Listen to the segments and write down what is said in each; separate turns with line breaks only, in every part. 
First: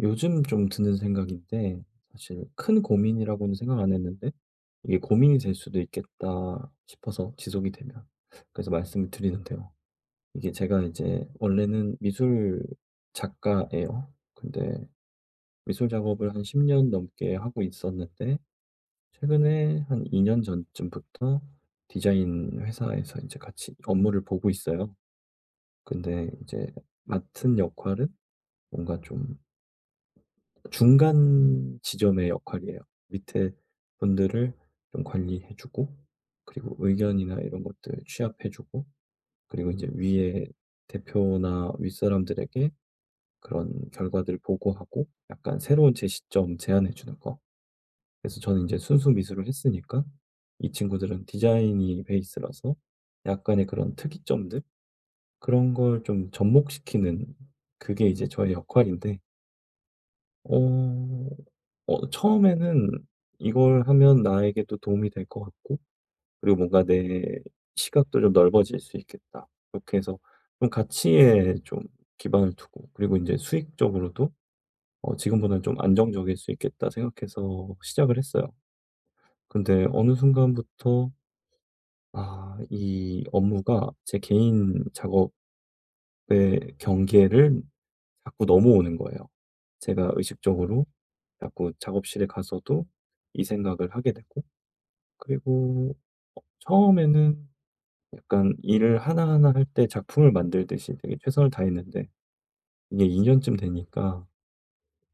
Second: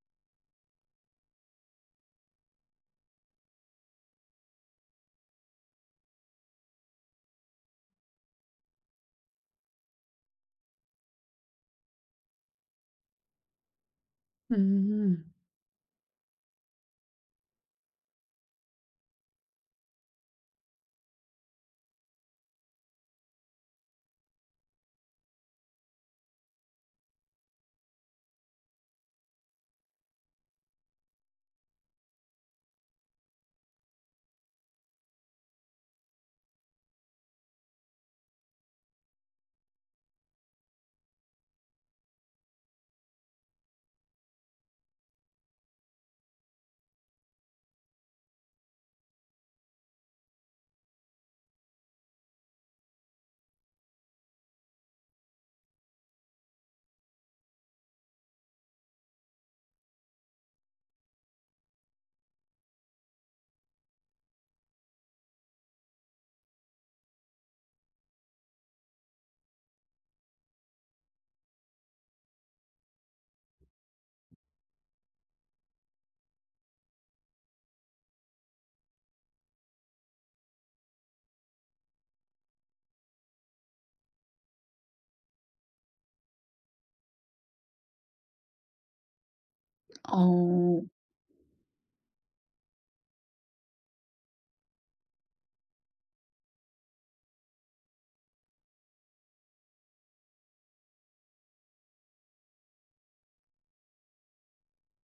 요즘 좀 드는 생각인데, 사실 큰 고민이라고는 생각 안 했는데 이게 고민이 될 수도 있겠다 싶어서, 지속이 되면. 그래서 말씀을 드리는데요. 이게 제가 이제 원래는 미술 작가예요. 근데
음.
미술 작업을 한 10년 넘게 하고 있었는데, 최근에 한 2년 전쯤부터 디자인 회사에서 이제 같이 업무를 보고 있어요. 근데 이제 맡은 역할은 뭔가 좀 중간 지점의 역할이에요. 밑에 분들을 좀 관리해 주고, 그리고 의견이나 이런 것들 취합해 주고, 그리고 이제 위에 대표나 윗사람들에게 그런 결과들을 보고하고, 약간 새로운 제시점 제안해 주는 거. 그래서 저는 이제 순수 미술을 했으니까, 이 친구들은 디자인이 베이스라서 약간의 그런 특이점들, 그런 걸 좀 접목시키는, 그게 이제 저의 역할인데, 어 처음에는 이걸 하면 나에게 도 도움이 될 것 같고, 그리고 뭔가 내 시각도 좀 넓어질 수 있겠다. 그렇게 해서 좀 가치에 좀 기반을 두고, 그리고 이제 수익적으로도 '지금보다는 좀 안정적일 수 있겠다.' 생각해서 시작을 했어요. 근데 어느 순간부터 아 이 업무가 제 개인 작업 의 경계를 자꾸 넘어오는 거예요. 제가
어.
의식적으로 자꾸 작업실에 가서도 이 생각을 하게 되고, 그리고 처음에는 약간 일을 하나하나 할 때 작품을 만들듯이 되게 최선을 다했는데, 이게 2 년쯤 되니까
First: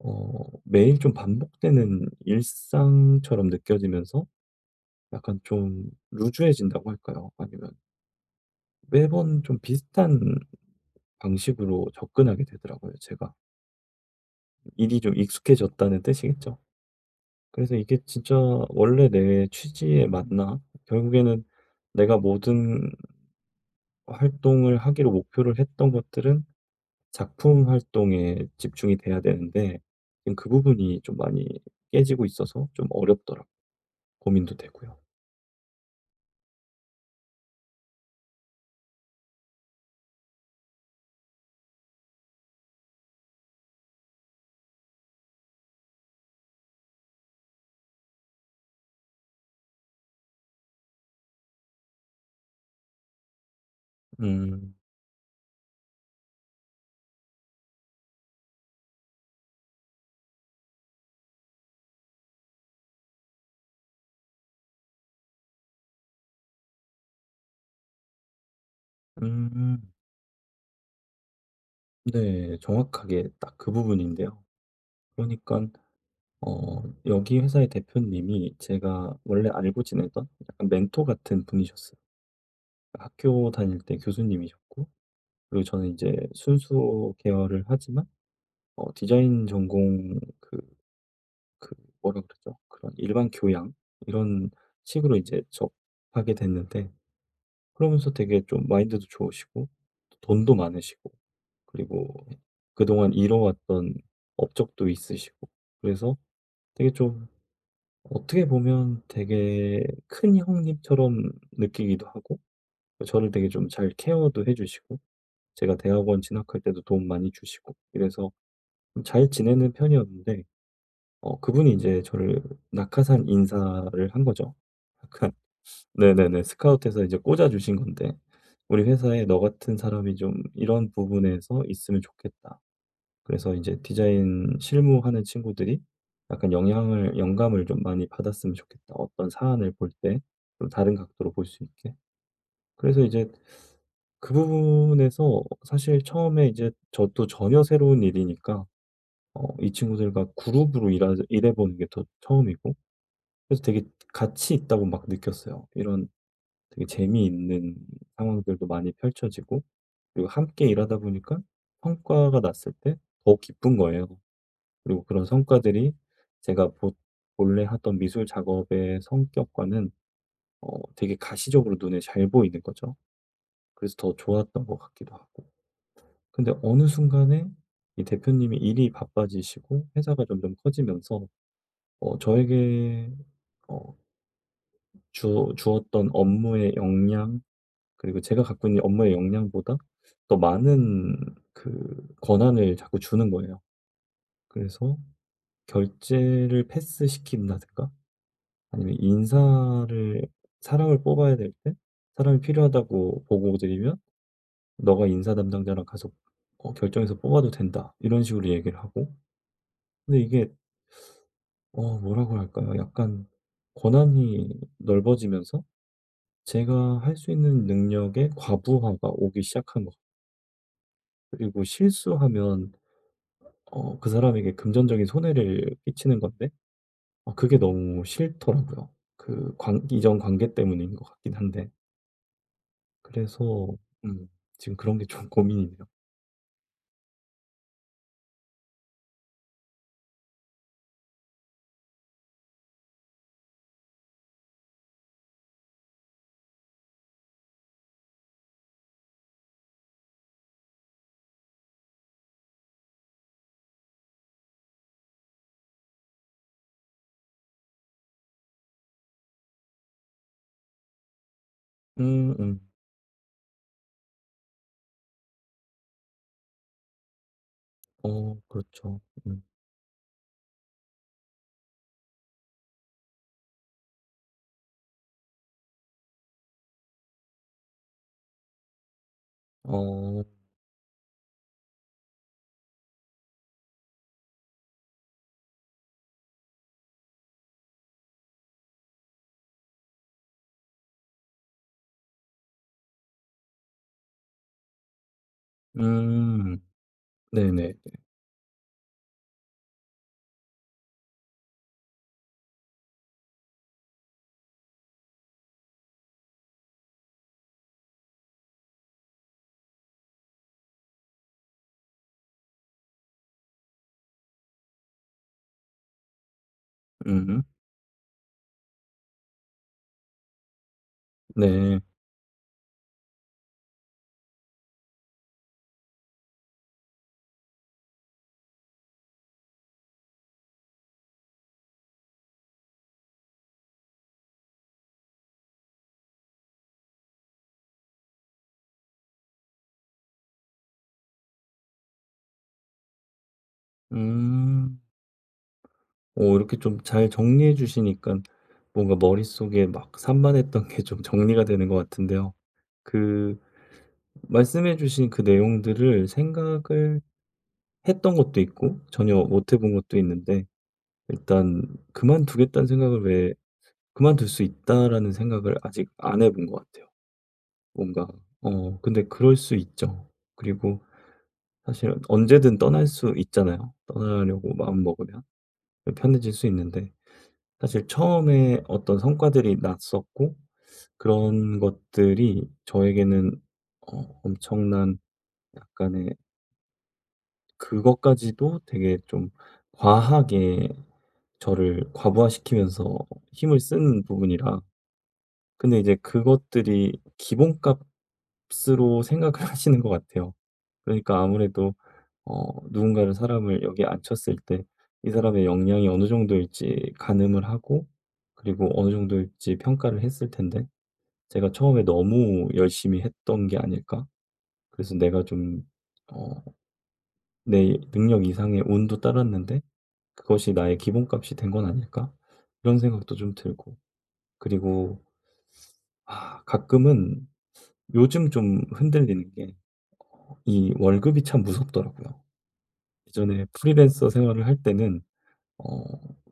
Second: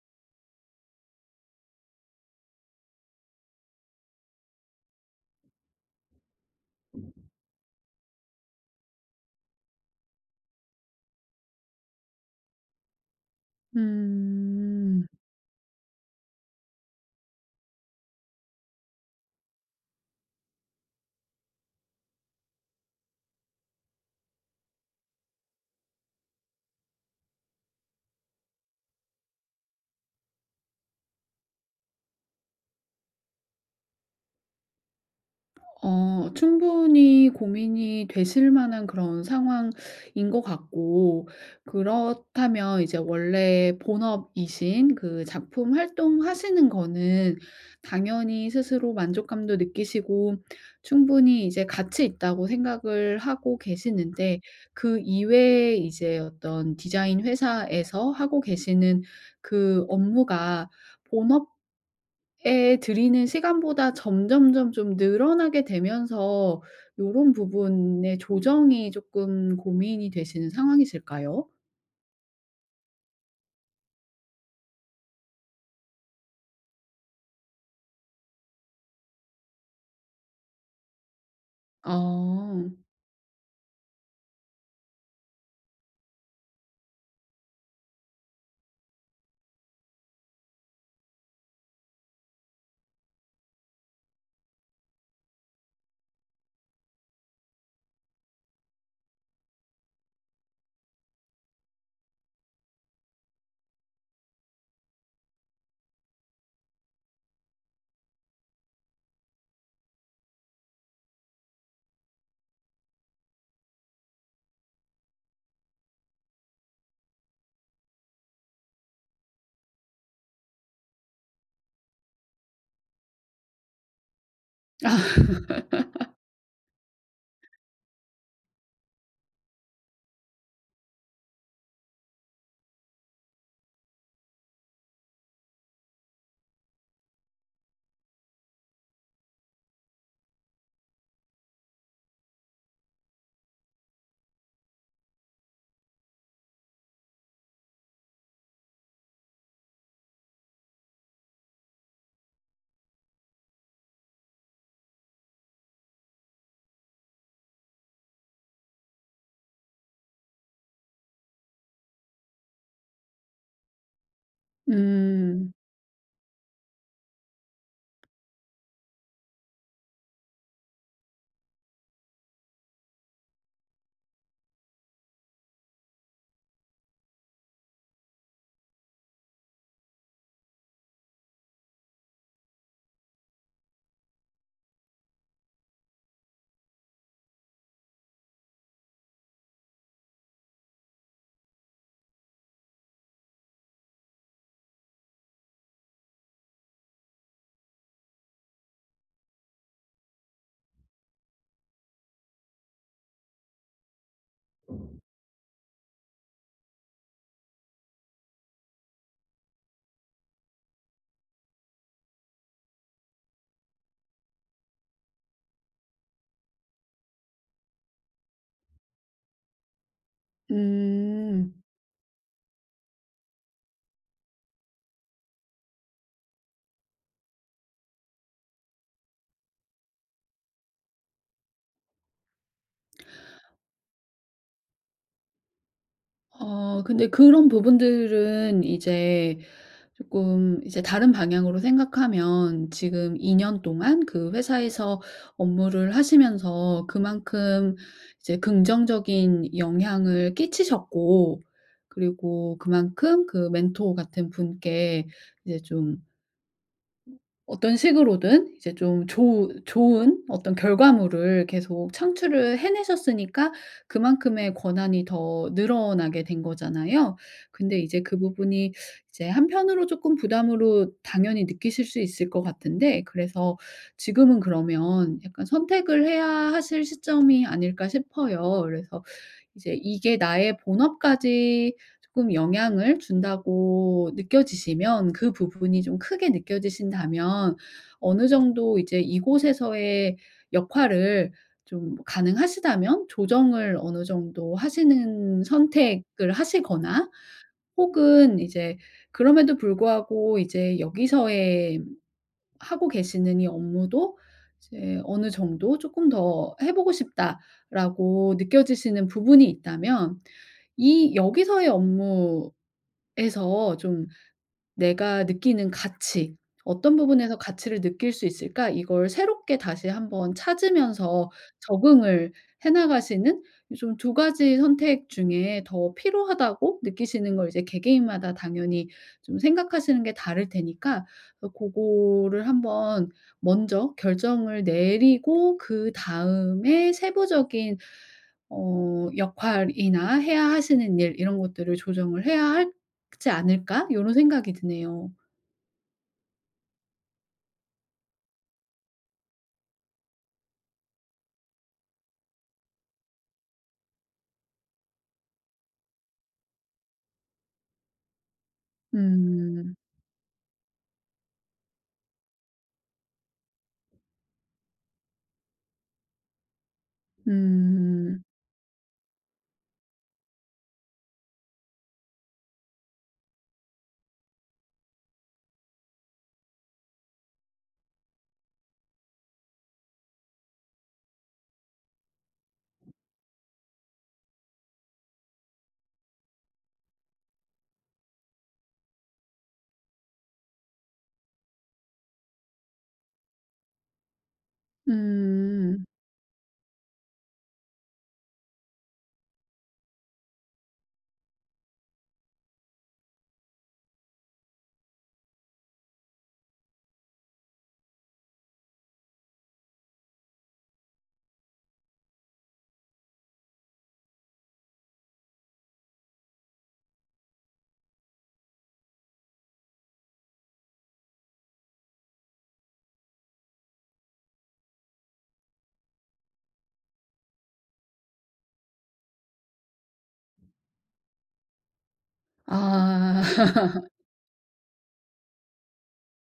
매일 좀 반복되는 일상처럼 느껴지면서 약간 좀 루즈해진다고 할까요? 아니면 매번 좀 비슷한 방식으로 접근하게 되더라고요, 제가. 일이
음.
좀 익숙해졌다는 뜻이겠죠. 그래서 이게 진짜 원래 내 취지에 맞나? 결국에는 내가 모든 활동을 하기로 목표를 했던 것들은 작품 활동에 집중이 돼야 되는데, 지금 그 부분이 좀 많이 깨지고 있어서 좀 어렵더라고, 고민도 되고요.
어, 충분히 고민이 되실 만한 그런 상황인 것 같고, 그렇다면 이제 원래 본업이신 그 작품 활동하시는 거는 당연히 스스로 만족감도 느끼시고 충분히 이제 가치 있다고 생각을 하고 계시는데,
음.
그 이외에 이제 어떤 디자인 회사에서 하고 계시는 그 업무가 본업 에 들이는 시간보다 점점점 좀 늘어나게 되면서 요런 부분의 조정이 쪼끔
음.
고민이 되시는 상황이실까요?
네. 정확하게 딱 그 부분인데요. 그러니까 여기 회사의 대표님이 제가 원래 알고 지내던 약간 멘토 같은 분이셨어요.
아.
학교 다닐 때 교수님이셨고, 그리고 저는 이제 순수 계열을 하지만, 디자인 전공, 그 뭐라 그러죠? 그런 일반 교양 이런 식으로 이제 접하게 됐는데, 그러면서 되게 좀 마인드도 좋으시고, 돈도 많으시고, 그리고 그동안 이뤄왔던 업적도 있으시고. 그래서 되게 좀 어떻게 보면 되게 큰 형님처럼 느끼기도 하고, 저를 되게 좀 잘 케어도 해 주시고, 제가 대학원 진학할 때도 도움 많이 주시고, 이래서 좀잘 지내는 편이었는데, 그분이 이제 저를 낙하산 인사를 한 거죠.
아.
약간 네네네. 스카우트해서 이제 꽂아 주신 건데, "우리 회사에 너 같은 사람이 좀 이런 부분에서 있으면 좋겠다." 그래서 이제 디자인 실무하는 친구들이 약간 영향을 영감을 좀 많이 받았으면 좋겠다. 어떤 사안을 볼 때 좀 다른 각도로 볼 수 있게. 그래서 이제 그 부분에서 사실 처음에 이제 저도 전혀 새로운 일이니까, 이 친구들과 그룹으로 일하 일해 보는 게 더 처음이고, 그래서 되게 같이 있다고 막 느꼈어요. 이런 되게 재미있는 상황들도 많이 펼쳐지고, 그리고 함께 일하다 보니까 성과가 났을 때 더 기쁜 거예요. 그리고 그런
음.
성과들이 제가 보 본래 하던 미술 작업의 성격과는 되게 가시적으로 눈에 잘 보이는 거죠. 그래서 더 좋았던 것 같기도 하고. 근데 어느 순간에 이 대표님이 일이 바빠지시고 회사가 점점 커지면서 저에게 어 주 주었던 업무의 역량, 그리고 제가 갖고 있는 업무의 역량보다 더 많은 그 권한을 자꾸 주는 거예요. 그래서 결제를 패스시킨다든가, 아니면 인사를, 사람을 뽑아야 될 때 사람이 필요하다고 보고 드리면 "너가 인사 담당자랑 가서 결정해서 뽑아도 된다." 이런 식으로 얘기를 하고. 근데 이게 뭐라고 할까요? 약간 권한이 넓어지면서 제가 할 수 있는 능력의 과부하가 오기 시작한 것 같아요.
음.
그리고 실수하면 그 사람에게 금전적인 손해를 끼치는 건데, 그게 너무 싫더라고요. 그 관 이전 관계 때문인 것 같긴 한데. 그래서 음 지금 그런 게 좀 고민이네요.
어 근데 그런 부분들은 이제 조금 이제 다른 방향으로 생각하면 지금 2년 동안 그 회사에서 업무를 하시면서 그만큼 이제 긍정적인 영향을 끼치셨고, 그리고 그만큼 그 멘토 같은 분께 이제 좀 어떤 식으로든 이제 좀 좋 좋은 어떤 결과물을 계속 창출을
음음.
해내셨으니까 그만큼의 권한이 더 늘어나게 된 거잖아요. 근데 이제 그
어,
부분이
그렇죠.
이제
음.
한편으로 쪼끔 부담으로 당연히 느끼실 수 있을 것 같은데, 그래서 지금은 그러면 약간 선택을 해야 하실 시점이 아닐까 싶어요. 그래서 이제 이게
어.
나의 본업까지 조금 영향을 준다고 느껴지시면, 그 부분이 좀 크게 느껴지신다면 어느 정도 이제 이곳에서의 역할을 좀 가능하시다면 조정을 어느 정도 하시는 선택을
음.
하시거나,
네네.
혹은 이제 그럼에도 불구하고 이제 여기서의 하고 계시는 이 업무도 이제 어느 정도 조금 더 해 보고 싶다.'라고 느껴지시는 부분이 있다면 이 여기서의 업무에서 좀 내가 느끼는 가치, 어떤 부분에서
음.
가치를 느낄 수 있을까? 이걸 새롭게 다시 한번 찾으면서
네.
적응을 해 나가시는, 좀 두 가지 선택 중에 더 필요하다고 느끼시는 걸 이제 개개인마다 당연히 좀 생각하시는 게 다를 테니까 그 고거를 한번 먼저 결정을 내리고 그다음에 세부적인 어 역할이나 해야 하시는 일 이런 것들을 조정을 해야 할, 그렇지 않을까?' 요런 생각이
음.
드네요.
이렇게 좀 잘 정리해 주시니까 뭔가 머릿속에 막 산만했던 게 좀 정리가 되는 것 같은데요. 그 말씀해 주신 그 내용들을 생각을 했던 것도 있고, 전혀 못 해본
음.
것도 있는데, 일단 '그만두겠다는 생각을 왜 그만둘 수 있다.'라는 생각을 아직 안 해본 것 같아요. 뭔가,
음.
근데 그럴 수 있죠. 그리고 사실 언제든 떠날 수 있잖아요. 떠나려고 마음먹으면 편해질 수 있는데, 사실 처음에 어떤 성과들이 났었고, 그런 것들이 저에게는 엄청난 약간의, 그것까지도 되게 좀 과하게 저를 과부하시키면서 힘을 쓴 부분이라,
음.
근데
음.
이제 그것들이 기본값으로 생각을 하시는 것 같아요. 그러니까 아무래도 어 누군가를 사람을 여기 앉혔을 때 이 사람의 역량이 어느 정도일지 가늠을 하고, 그리고 어느 정도일지 평가를 했을 텐데, 제가 처음에 너무 열심히 했던 게 아닐까? 그래서 내가 좀, 어 내 능력 이상의 운도 따랐는데 그것이 나의 기본값이 된 건 아닐까? 이런 생각도 좀 들고. 그리고 가끔은 요즘 좀 흔들리는 게, 이 월급이 참 무섭더라고요. 이
아.
전에 프리랜서 생활을 할 때는 어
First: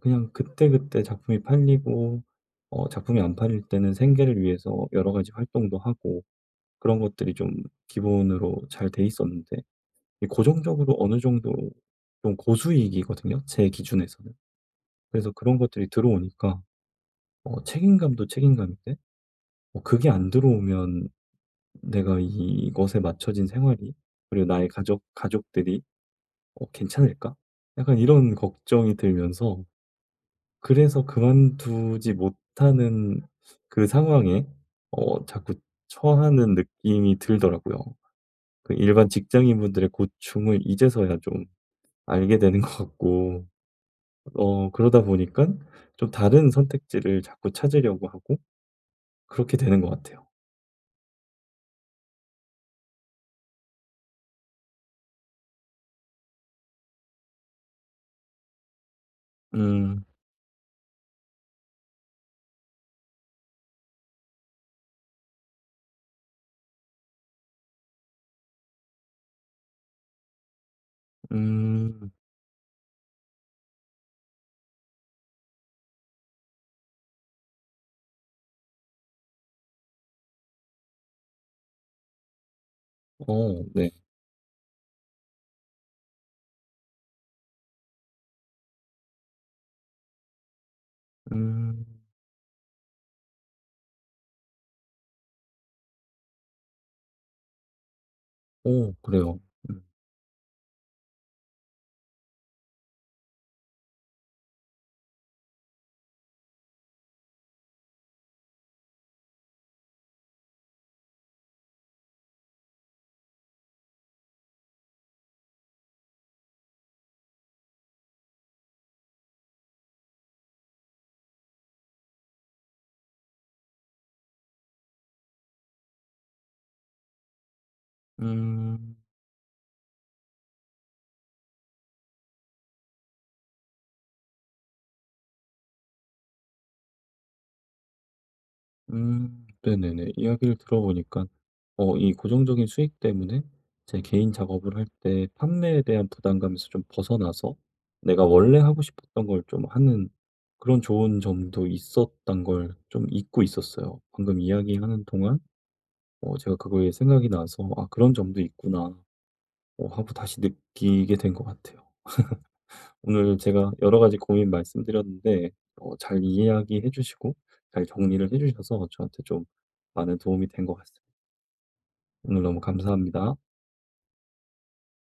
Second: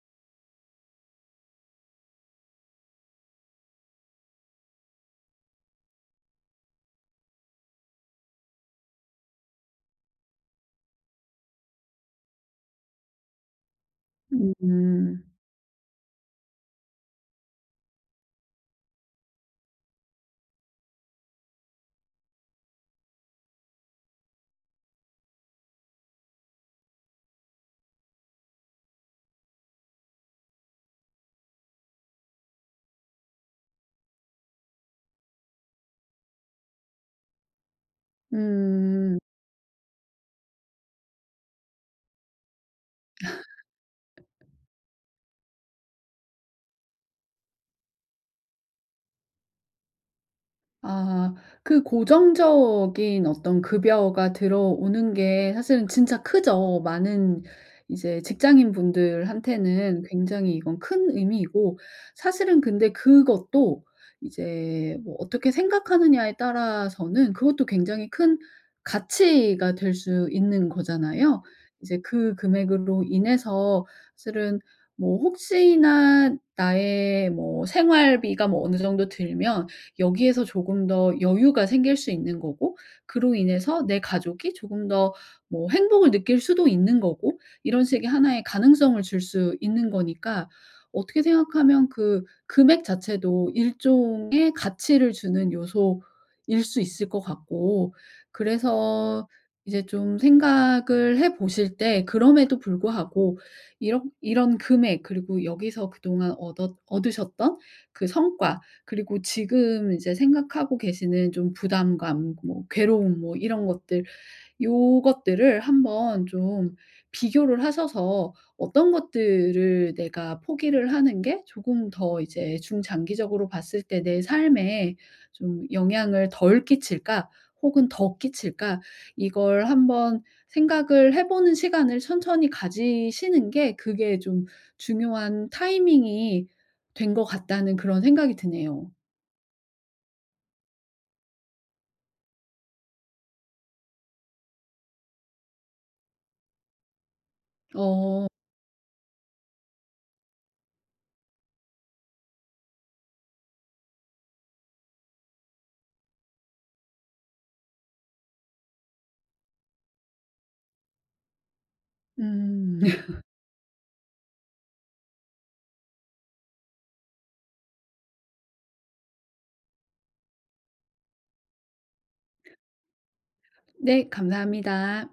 그냥 그때그때 작품이 팔리고, 작품이 안 팔릴 때는 생계를 위해서 여러 가지 활동도 하고, 그런 것들이 좀 기본으로 잘 돼 있었는데, 이 고정적으로 어느 정도 좀 고수익이거든요, 제 기준에서는.
음.
그래서 그런 것들이 들어오니까 책임감도 책임감인데, 그게 안 들어오면 내가 이것에 맞춰진 생활이, 그리고 나의 가족들이 '괜찮을까?' 약간 이런 걱정이 들면서, 그래서 그만두지 못하는 그 상황에 자꾸 처하는 느낌이 들더라고요. 그 일반
음.
직장인분들의 고충을 이제서야 좀 알게 되는 것 같고, 그러다 보니까 좀 다른 선택지를 자꾸 찾으려고 하고 그렇게 되는 것 같아요.
아, 그 고정적인 어떤 급여가 들어오는 게 사실은 진짜 크죠. 많은 이제 직장인분들한테는
음.
굉장히 이건 큰 의미이고, 사실은 근데 그것도 이제 뭐 어떻게 생각하느냐에 따라서는 그것도 굉장히 큰 가치가 될 수 있는 거잖아요. 이제
음.
그 금액으로 인해서 사실은 뭐 혹시나 나의 뭐 생활비가 뭐 어느 정도 들면 여기에서 조금 더 여유가 생길 수 있는 거고, 그로
어,
인해서
네.
내 가족이 조금 더 뭐 행복을 느낄 수도 있는 거고, 이런 식의 하나의 가능성을 줄 수 있는 거니까. 어떻게
음.
생각하면 그 금액 자체도 일종의 가치를 주는 요소일 수 있을 것 같고,
어,
그래서
그래요. 음.
이제 좀 생각을 해 보실 때 그럼에도 불구하고 이런 이런 금액, 그리고 여기서 그동안 얻어 얻으셨던 그 성과, 그리고 지금 이제 생각하고 계시는 좀 부담감 뭐 괴로움 뭐 이런 것들, 요것들을 한번 좀 비교를 하셔서 어떤 것들을 내가 포기를 하는 게 조금 더 이제 중장기적으로 봤을 때 내 삶에 좀 영향을 덜 끼칠까 혹은 더 끼칠까,
음.
이걸 한번 생각을 해 보는 시간을 천천히 가지시는 게 그게 좀 중요한 타이밍이 된 것 같다는 그런 생각이 드네요.
음. 네네네. 이야기를 들어보니까 이 고정적인 수익 때문에 제 개인 작업을 할 때 판매에 대한 부담감에서 좀 벗어나서 내가
어.
원래 하고 싶었던 걸 좀 하는, 그런 좋은 점도 있었단 걸 좀 잊고 있었어요. 방금 이야기하는 동안 제가 그거에 생각이 나서 '아 그런 점도 있구나.' 하고 다시 느끼게 된 것 같아요.
음.
오늘 제가 여러 가지 고민 말씀드렸는데 잘 이야기해 주시고, 잘 정리를 해 주셔서 저한테 좀 많은 도움이 된 것 같습니다. 오늘 너무 감사합니다.
네, 감사합니다.